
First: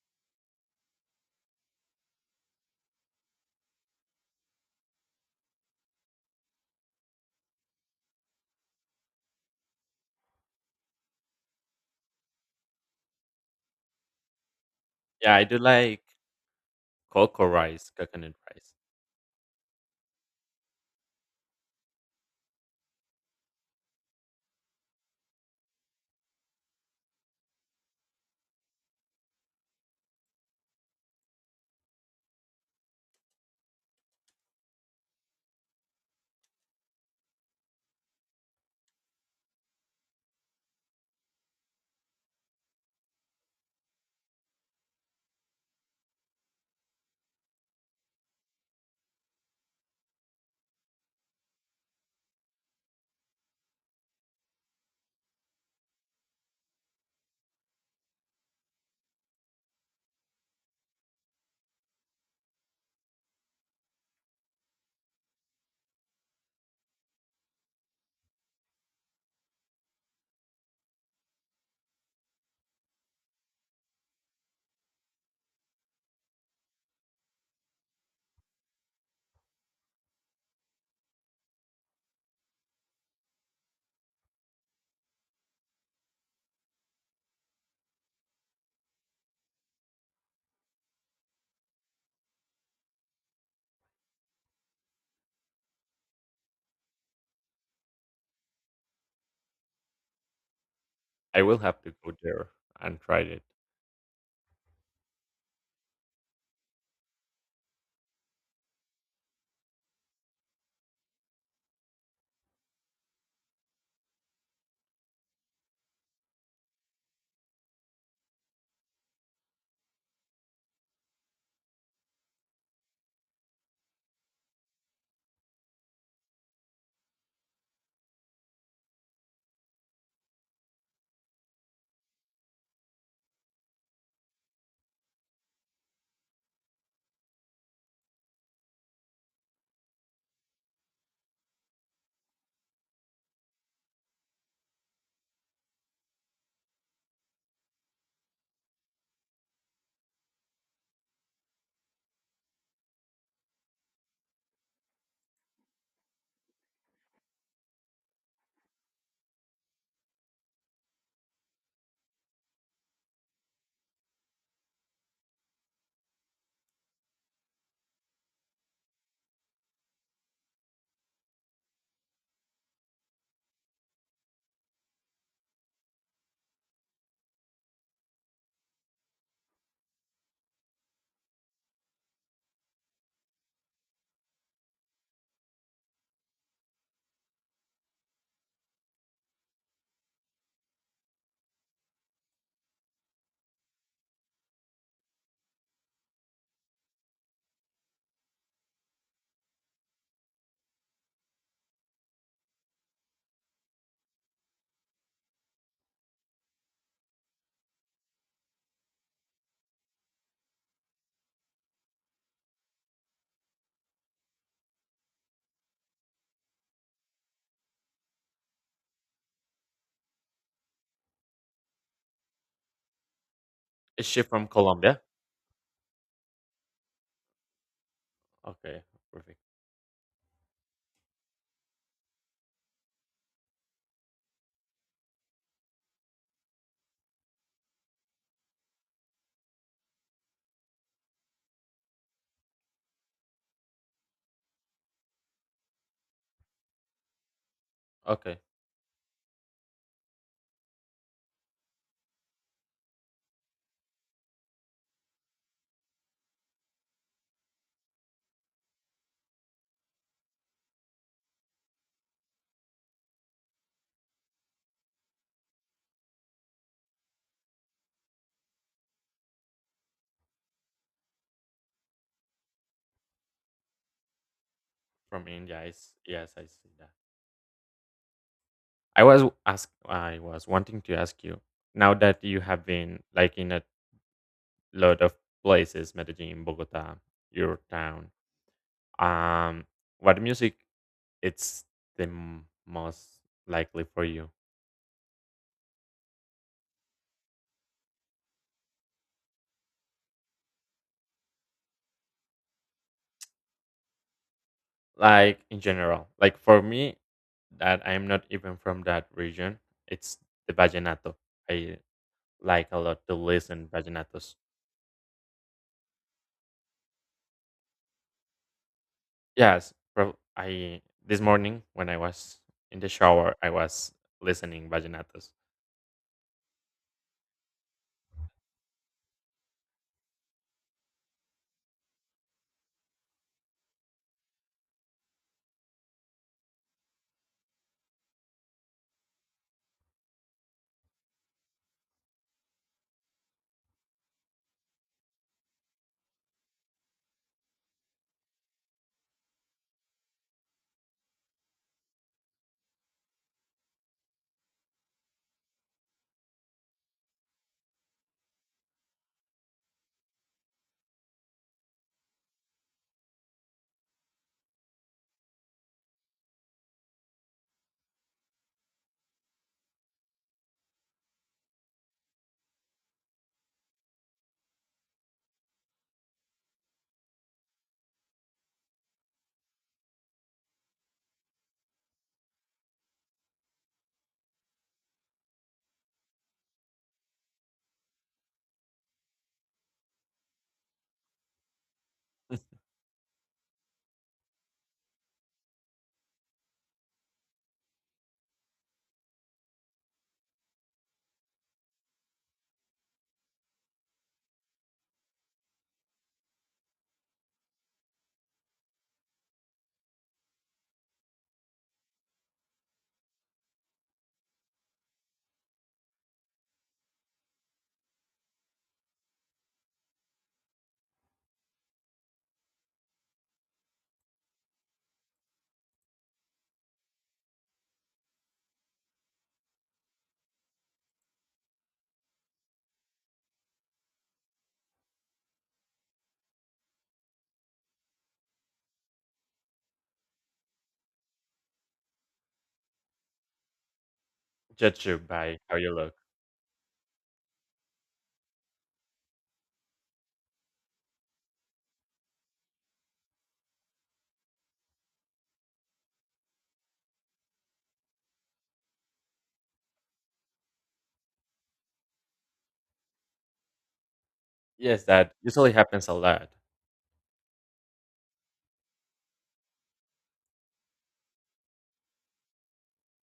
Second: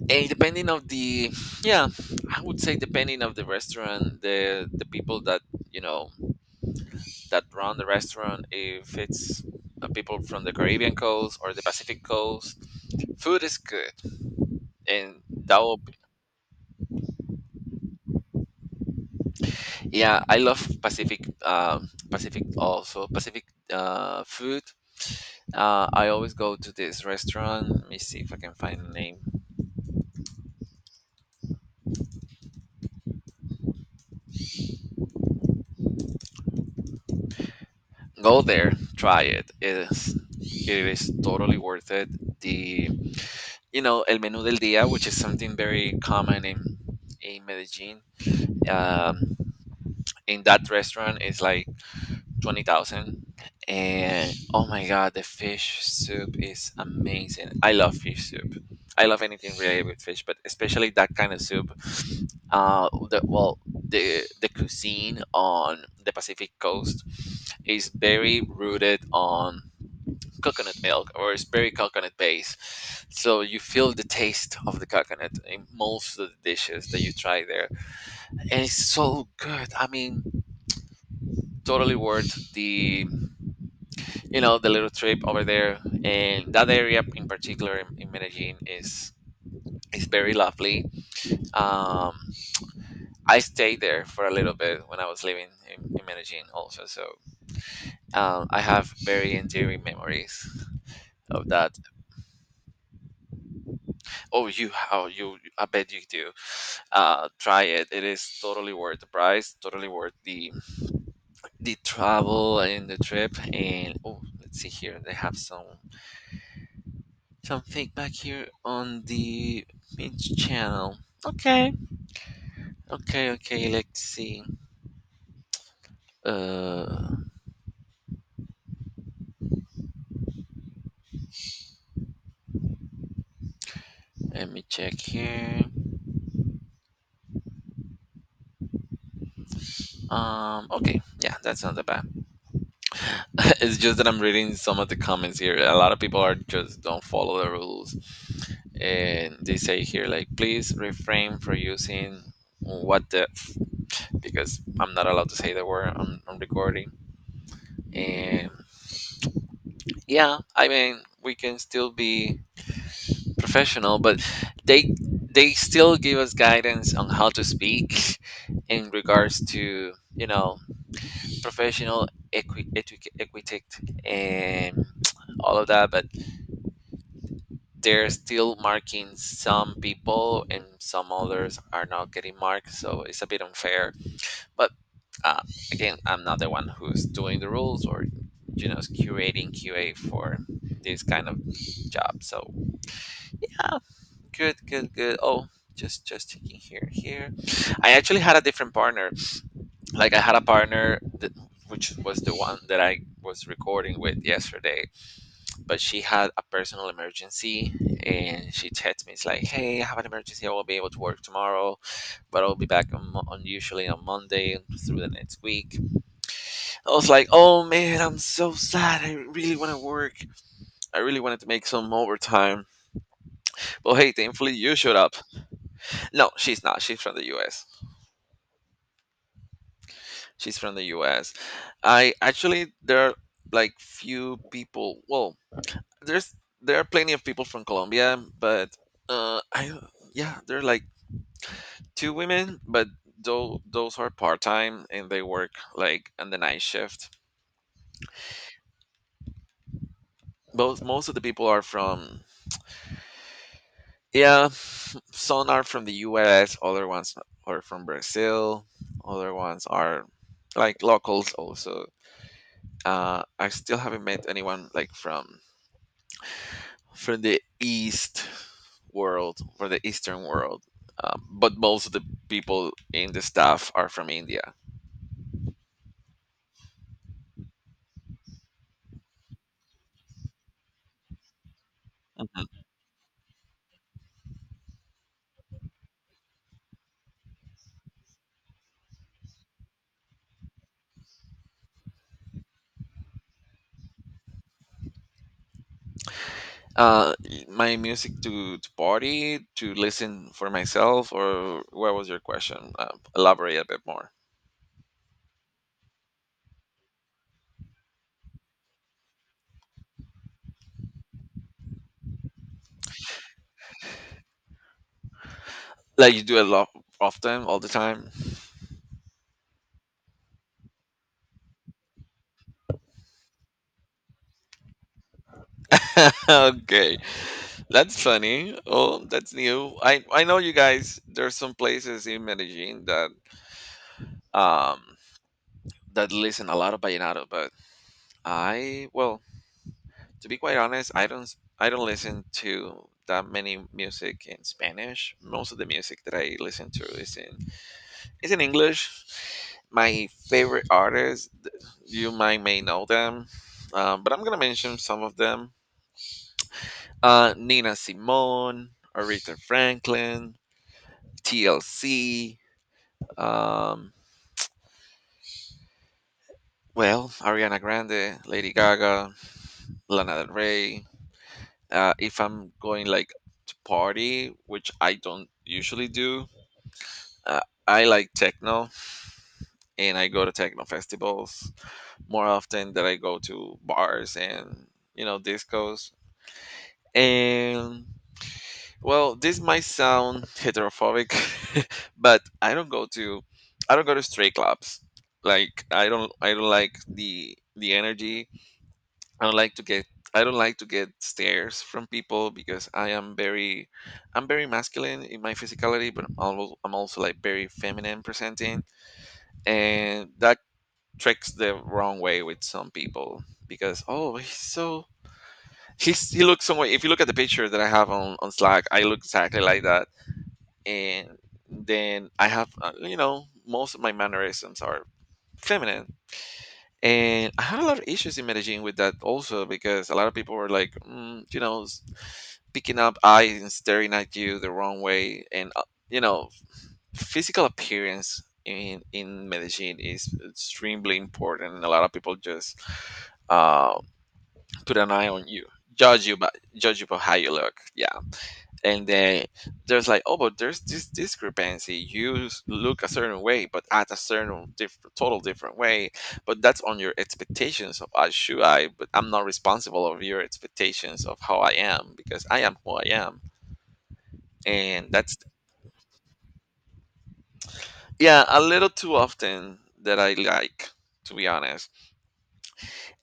[SPEAKER 1] and depending of the yeah, I would say depending of the restaurant, the people that, you know, that run the restaurant, if it's people from the Caribbean coast or the Pacific coast, food is good. And
[SPEAKER 2] yeah. I do
[SPEAKER 1] that will
[SPEAKER 2] like coco rice, coconut rice.
[SPEAKER 1] yeah, I love Pacific, pacific also Pacific food. Uh, I always go to this restaurant, let me see if I can find the name. Go there, try it, it is, it is totally worth it. The, you know, el menú del día, which is something very common in Medellin, um, in that restaurant is like 20,000. And oh my god, the fish soup is amazing. I love fish soup. I love anything related with fish, but especially that kind of soup. Well, the cuisine on the Pacific coast is very rooted on coconut milk, or it's very coconut based. So you feel the taste of the coconut in most of the dishes that you try there, and it's so good. I mean, totally worth the, you know, the little trip over there. And that area in particular in Medellin is very lovely. Um, I stayed there for a little bit when I was living in Medellin also. So I have very endearing memories
[SPEAKER 2] I
[SPEAKER 1] of
[SPEAKER 2] will
[SPEAKER 1] that.
[SPEAKER 2] have to go there and try it.
[SPEAKER 1] Oh you how you I bet you do. Uh, try it, it is totally worth the price, totally worth the travel and the trip. And oh, let's see here, they have some something back here on the main channel. Okay, okay, okay. Let's see. Uh, let me check here. Okay, yeah, that's not that bad. it's just that I'm reading some of the comments here. A lot of people are just don't follow the rules, and they say here like, please refrain from using what the because I'm not allowed to say the word on am recording. And yeah, I mean we can still be professional, but they they still give us guidance on how to speak in regards to you know professional etiquette and all of that. But they're still marking some people, and some others are not getting marked, so it's a bit unfair. But uh, again, I'm not the one who's doing the rules or you know curating QA for this kind of job. So yeah. Good, good, good. Oh, just checking here. I actually had a different partner. Like I had a partner that, which was the one that I was recording with yesterday, but she had a personal emergency and she texted me. It's like, hey, I have an emergency. I won't be able to work tomorrow, but I'll be back on, on usually on Monday through the next week. I was like, oh man, I'm so sad. I really want to work. I really wanted to make some overtime. Well,
[SPEAKER 2] Is
[SPEAKER 1] hey,
[SPEAKER 2] she from
[SPEAKER 1] thankfully you showed
[SPEAKER 2] Colombia?
[SPEAKER 1] up. No, she's not. She's from the U.S.
[SPEAKER 2] Okay, perfect.
[SPEAKER 1] She's from the US. I actually there are like few people. Well, there's there are plenty of people from Colombia, but I yeah, there are like two women, but though those are part time and they work like on the night shift.
[SPEAKER 2] Okay,
[SPEAKER 1] Both most of the people are from, yeah, some are from the U.S., other ones are from Brazil, other ones are like locals also. I still haven't met anyone like from the East world, from the Eastern world. But most of the people in the staff are from India.
[SPEAKER 2] from India. Is yes, I see that. I was ask. I was wanting to ask you now that you
[SPEAKER 1] Mhm.
[SPEAKER 2] have been like in a lot of places, Medellin, Bogota, your town. Um, what music it's the most likely for you?
[SPEAKER 1] Uh, my music to, party, to listen for myself, or what was your question? Elaborate a bit more.
[SPEAKER 2] Like in general, like for me, that I'm not even from that region. It's the vallenato. I like a lot to listen vallenatos.
[SPEAKER 1] Like you do a lot often, all the time.
[SPEAKER 2] Yes, I this morning when I was in the shower, I was listening vallenatos.
[SPEAKER 1] Okay, that's funny. Oh, that's new. I know you guys. There's some places in Medellin that um that listen a lot of vallenato, but I well, to be quite honest, I don't listen to that many music in Spanish. Most of the music that I listen to is in English. My favorite artists, you might may know them, but I'm gonna mention some of them: Nina Simone, Aretha Franklin, TLC. Um, Ariana Grande, Lady Gaga, Lana Del Rey. If I'm going like to party, which I don't usually do, uh, I like techno, and I go to techno festivals more often than I go to bars and you know discos. And well, this might sound heterophobic, but I don't go to straight clubs. Like I don't like the energy. I don't like to get I don't like to get stares from people because I'm very masculine in my physicality, but I'm also like very feminine presenting, and that tricks the wrong way with some people because oh he looks some way. If you look at the picture that I have on Slack, I look exactly like that. And then I have you know most of my mannerisms are feminine, and I had a lot of issues in Medellin with that also because a lot of people were like, you know, picking up eyes and staring at you the wrong way. And you know, physical appearance in Medellin is extremely important, and a lot of people just uh, put
[SPEAKER 2] Judge
[SPEAKER 1] an
[SPEAKER 2] you
[SPEAKER 1] eye on
[SPEAKER 2] by
[SPEAKER 1] you,
[SPEAKER 2] how you look.
[SPEAKER 1] judge you by judge you by how you look. Yeah, and then there's like, oh, but there's this discrepancy. Look a certain way, but at a certain total different way. But that's on your expectations of but I'm not responsible of your expectations of how I am because I am who I am.
[SPEAKER 2] Yes,
[SPEAKER 1] And
[SPEAKER 2] that
[SPEAKER 1] that's
[SPEAKER 2] usually happens a lot.
[SPEAKER 1] yeah, a little too often that I like, to be honest.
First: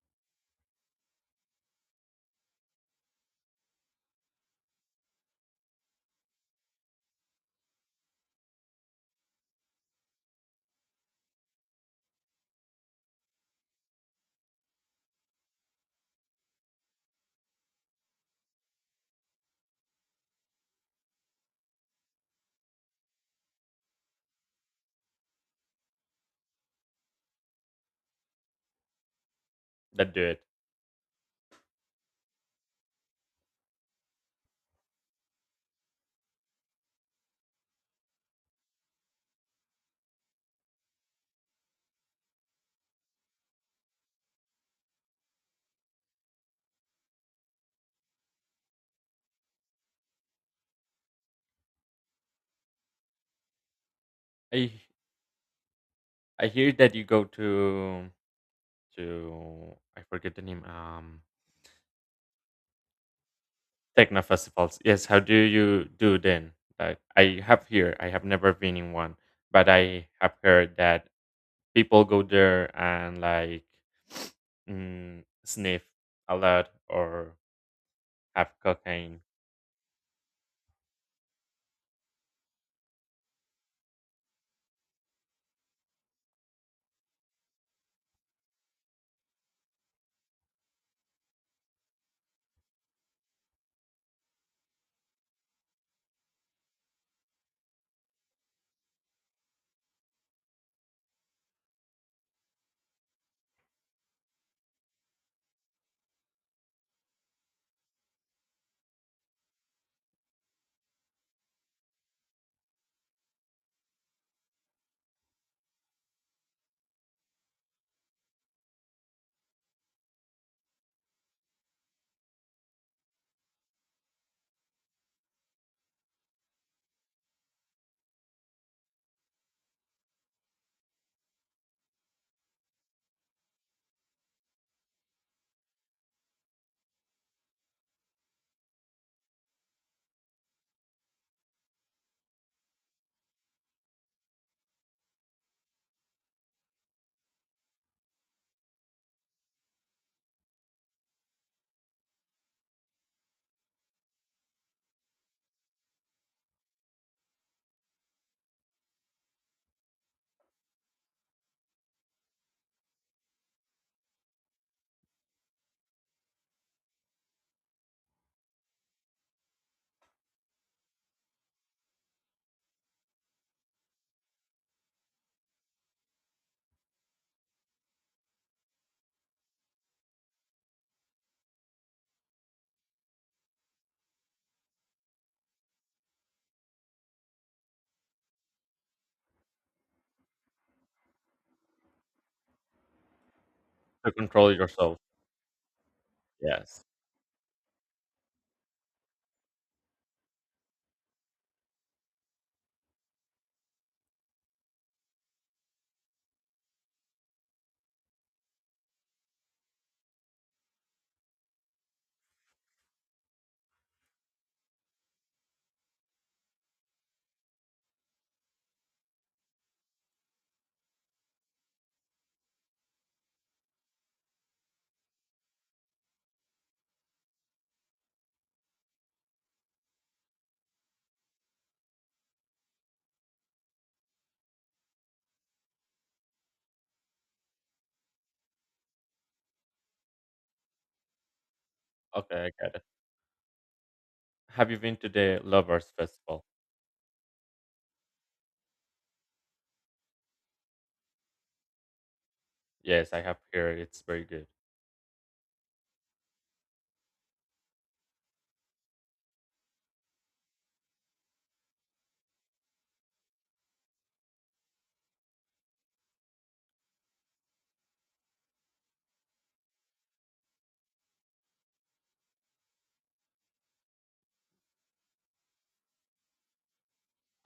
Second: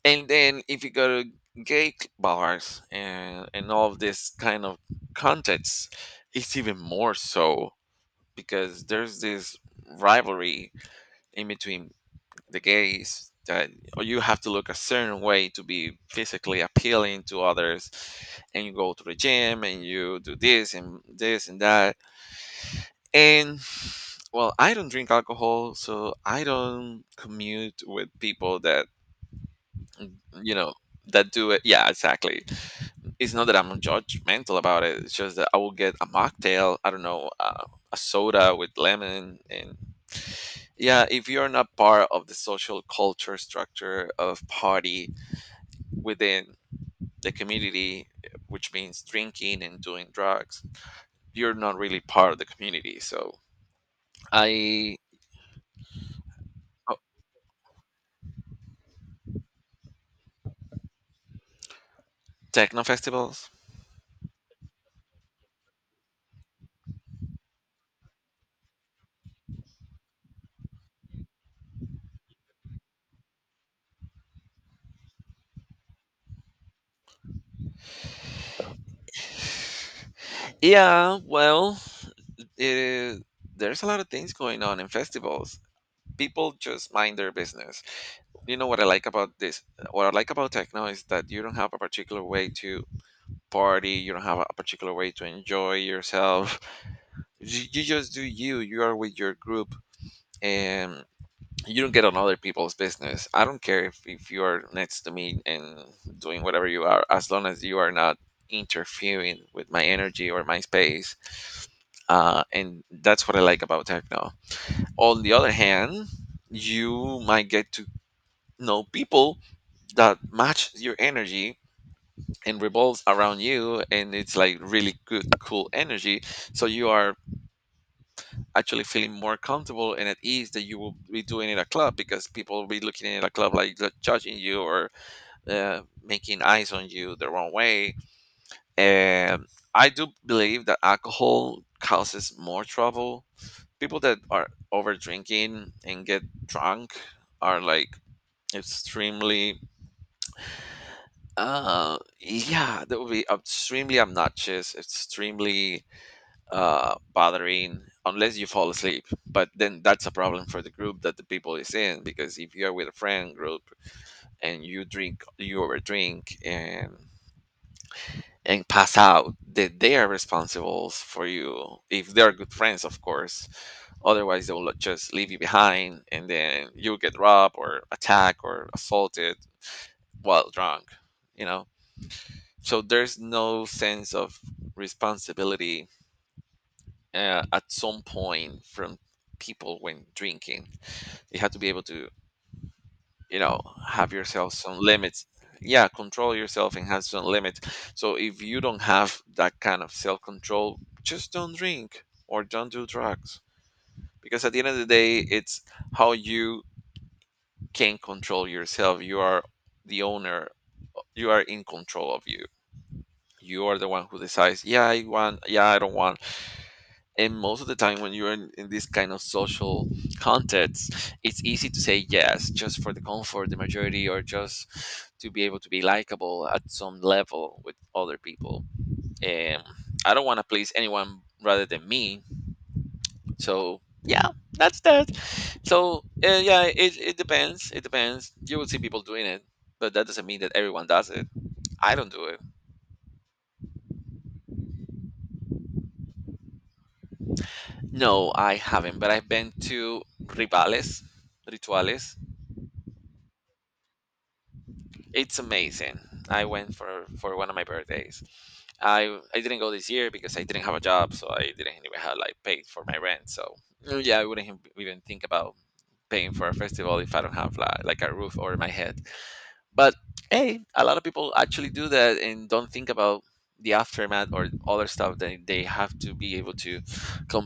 [SPEAKER 1] And then if you go to gay bars and all of this kind of contexts, it's even more so because there's this rivalry in between the gays that you have to look a certain way to be physically appealing to others, and you go to the gym and you do this and this and that. And well, I don't drink alcohol, so I don't commute with people that
[SPEAKER 2] That do it.
[SPEAKER 1] you know that do it, yeah, exactly. It's not that I'm judgmental about it, it's just that I will get a mocktail, I don't know, a soda with lemon. And yeah, if you're not part of the social culture structure of party within the community, which means drinking and doing drugs, you're not really part of the community. So
[SPEAKER 2] I.
[SPEAKER 1] I,
[SPEAKER 2] I hear that
[SPEAKER 1] oh,
[SPEAKER 2] you go to I forget the name.
[SPEAKER 1] techno festivals.
[SPEAKER 2] Techno festivals. Yes. How do you do then? Like I have here. I have never been in one, but I have heard that people go there and like sniff a lot or have cocaine
[SPEAKER 1] Yeah, well, it is, there's a lot of things going on in festivals. People just mind their business. you know what i like about this what I like about techno is that you don't have a particular way to party, you don't have a particular way to enjoy yourself. You just do you, you are with your group. And you don't get on other people's business. I don't care if you are next to me and doing whatever you are, as long as you are not interfering with my energy or my space. And that's what I like about techno. On the other hand, you might get to know people that match your energy and revolves around you, and it's like really good cool energy. So you are actually feeling more comfortable and at ease that you will be doing in a club because people will be looking in a club like judging you or making eyes on you the wrong way. And I do believe that alcohol causes more trouble. People that are over drinking and get drunk are like extremely yeah, that would be extremely obnoxious, extremely bothering. Unless you fall asleep, but then that's a problem for the group that the people is in, because if you're with a friend group and you overdrink and pass out, that they are responsible for you if they are good friends, of course. Otherwise they will just leave you behind and then you get robbed or attacked or assaulted while drunk, you know. So there's no sense of responsibility at some point from people when drinking. You have to be able to you know have
[SPEAKER 2] to control
[SPEAKER 1] yourself some
[SPEAKER 2] yourself.
[SPEAKER 1] limits. Yeah, control yourself
[SPEAKER 2] Yes.
[SPEAKER 1] and have some limits. So if you don't have that kind of self control, just don't drink or don't do drugs. Because at the end of the day, it's how you can control yourself. You are the owner, you are in control of you, you are the one who decides, yeah I want, yeah I don't want. And most of the time when you're in this kind of social contexts, it's easy to say yes just for the comfort the majority, or just to be able to be likable at some level with other people. And I don't want to please anyone rather than me. So yeah, that's that. So yeah, it depends, it depends. You will see people doing it, but that doesn't mean that everyone does it. I don't do it.
[SPEAKER 2] Okay, I got it. Have you been to the Lovers Festival?
[SPEAKER 1] No, I haven't, but I've been to rivales rituales.
[SPEAKER 2] Yes, I have heard it's very good.
[SPEAKER 1] It's amazing. I went for one of my birthdays. I didn't go this year because I didn't have a job, so I didn't even have like paid for my rent. So mm, yeah, I wouldn't have even think about paying for a festival if I don't have like a roof over my head. But hey, a lot of people actually do that and don't think about the aftermath or other stuff that they have to be able to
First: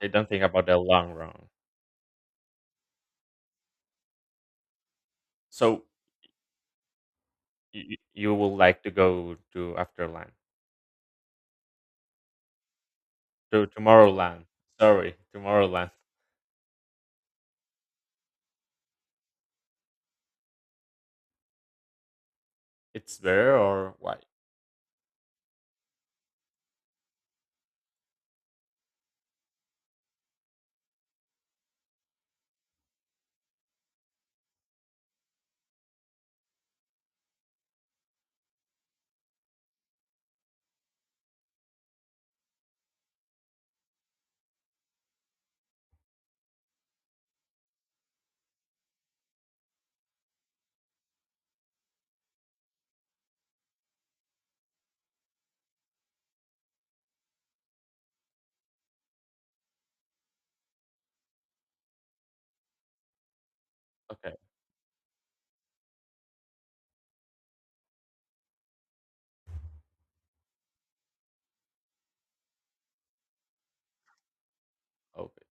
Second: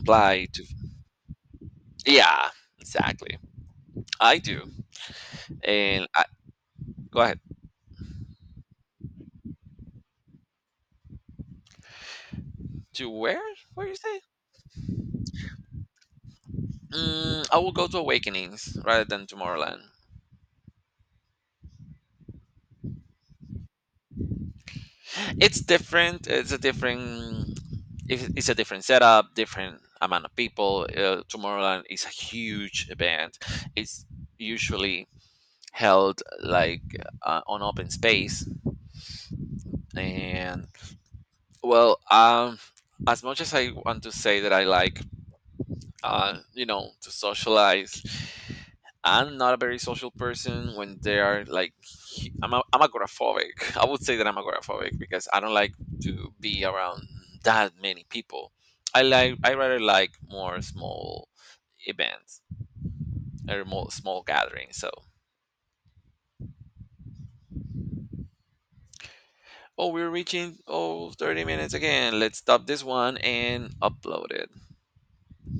[SPEAKER 2] They don't think
[SPEAKER 1] to.
[SPEAKER 2] about the long run.
[SPEAKER 1] Yeah, exactly. I do.
[SPEAKER 2] So
[SPEAKER 1] And I, go ahead.
[SPEAKER 2] you would like to go to Afterland,
[SPEAKER 1] To where?
[SPEAKER 2] to
[SPEAKER 1] Where you say?
[SPEAKER 2] Tomorrowland. Sorry, Tomorrowland.
[SPEAKER 1] Mm, I will go to Awakenings rather than Tomorrowland.
[SPEAKER 2] It's there or why?
[SPEAKER 1] It's different. It's a different setup, different amount of people. Tomorrowland is a huge event. It's usually held like on open space, and well, as much as I want to say that you know, to socialize, I'm not a very social person. When they are like I'm agoraphobic. I would say that I'm agoraphobic because I don't like to be around that many people. I rather like more small events or more small
[SPEAKER 2] Okay,
[SPEAKER 1] gatherings. So oh we're reaching oh 30 minutes again. Let's stop this one and upload it.
[SPEAKER 2] okay.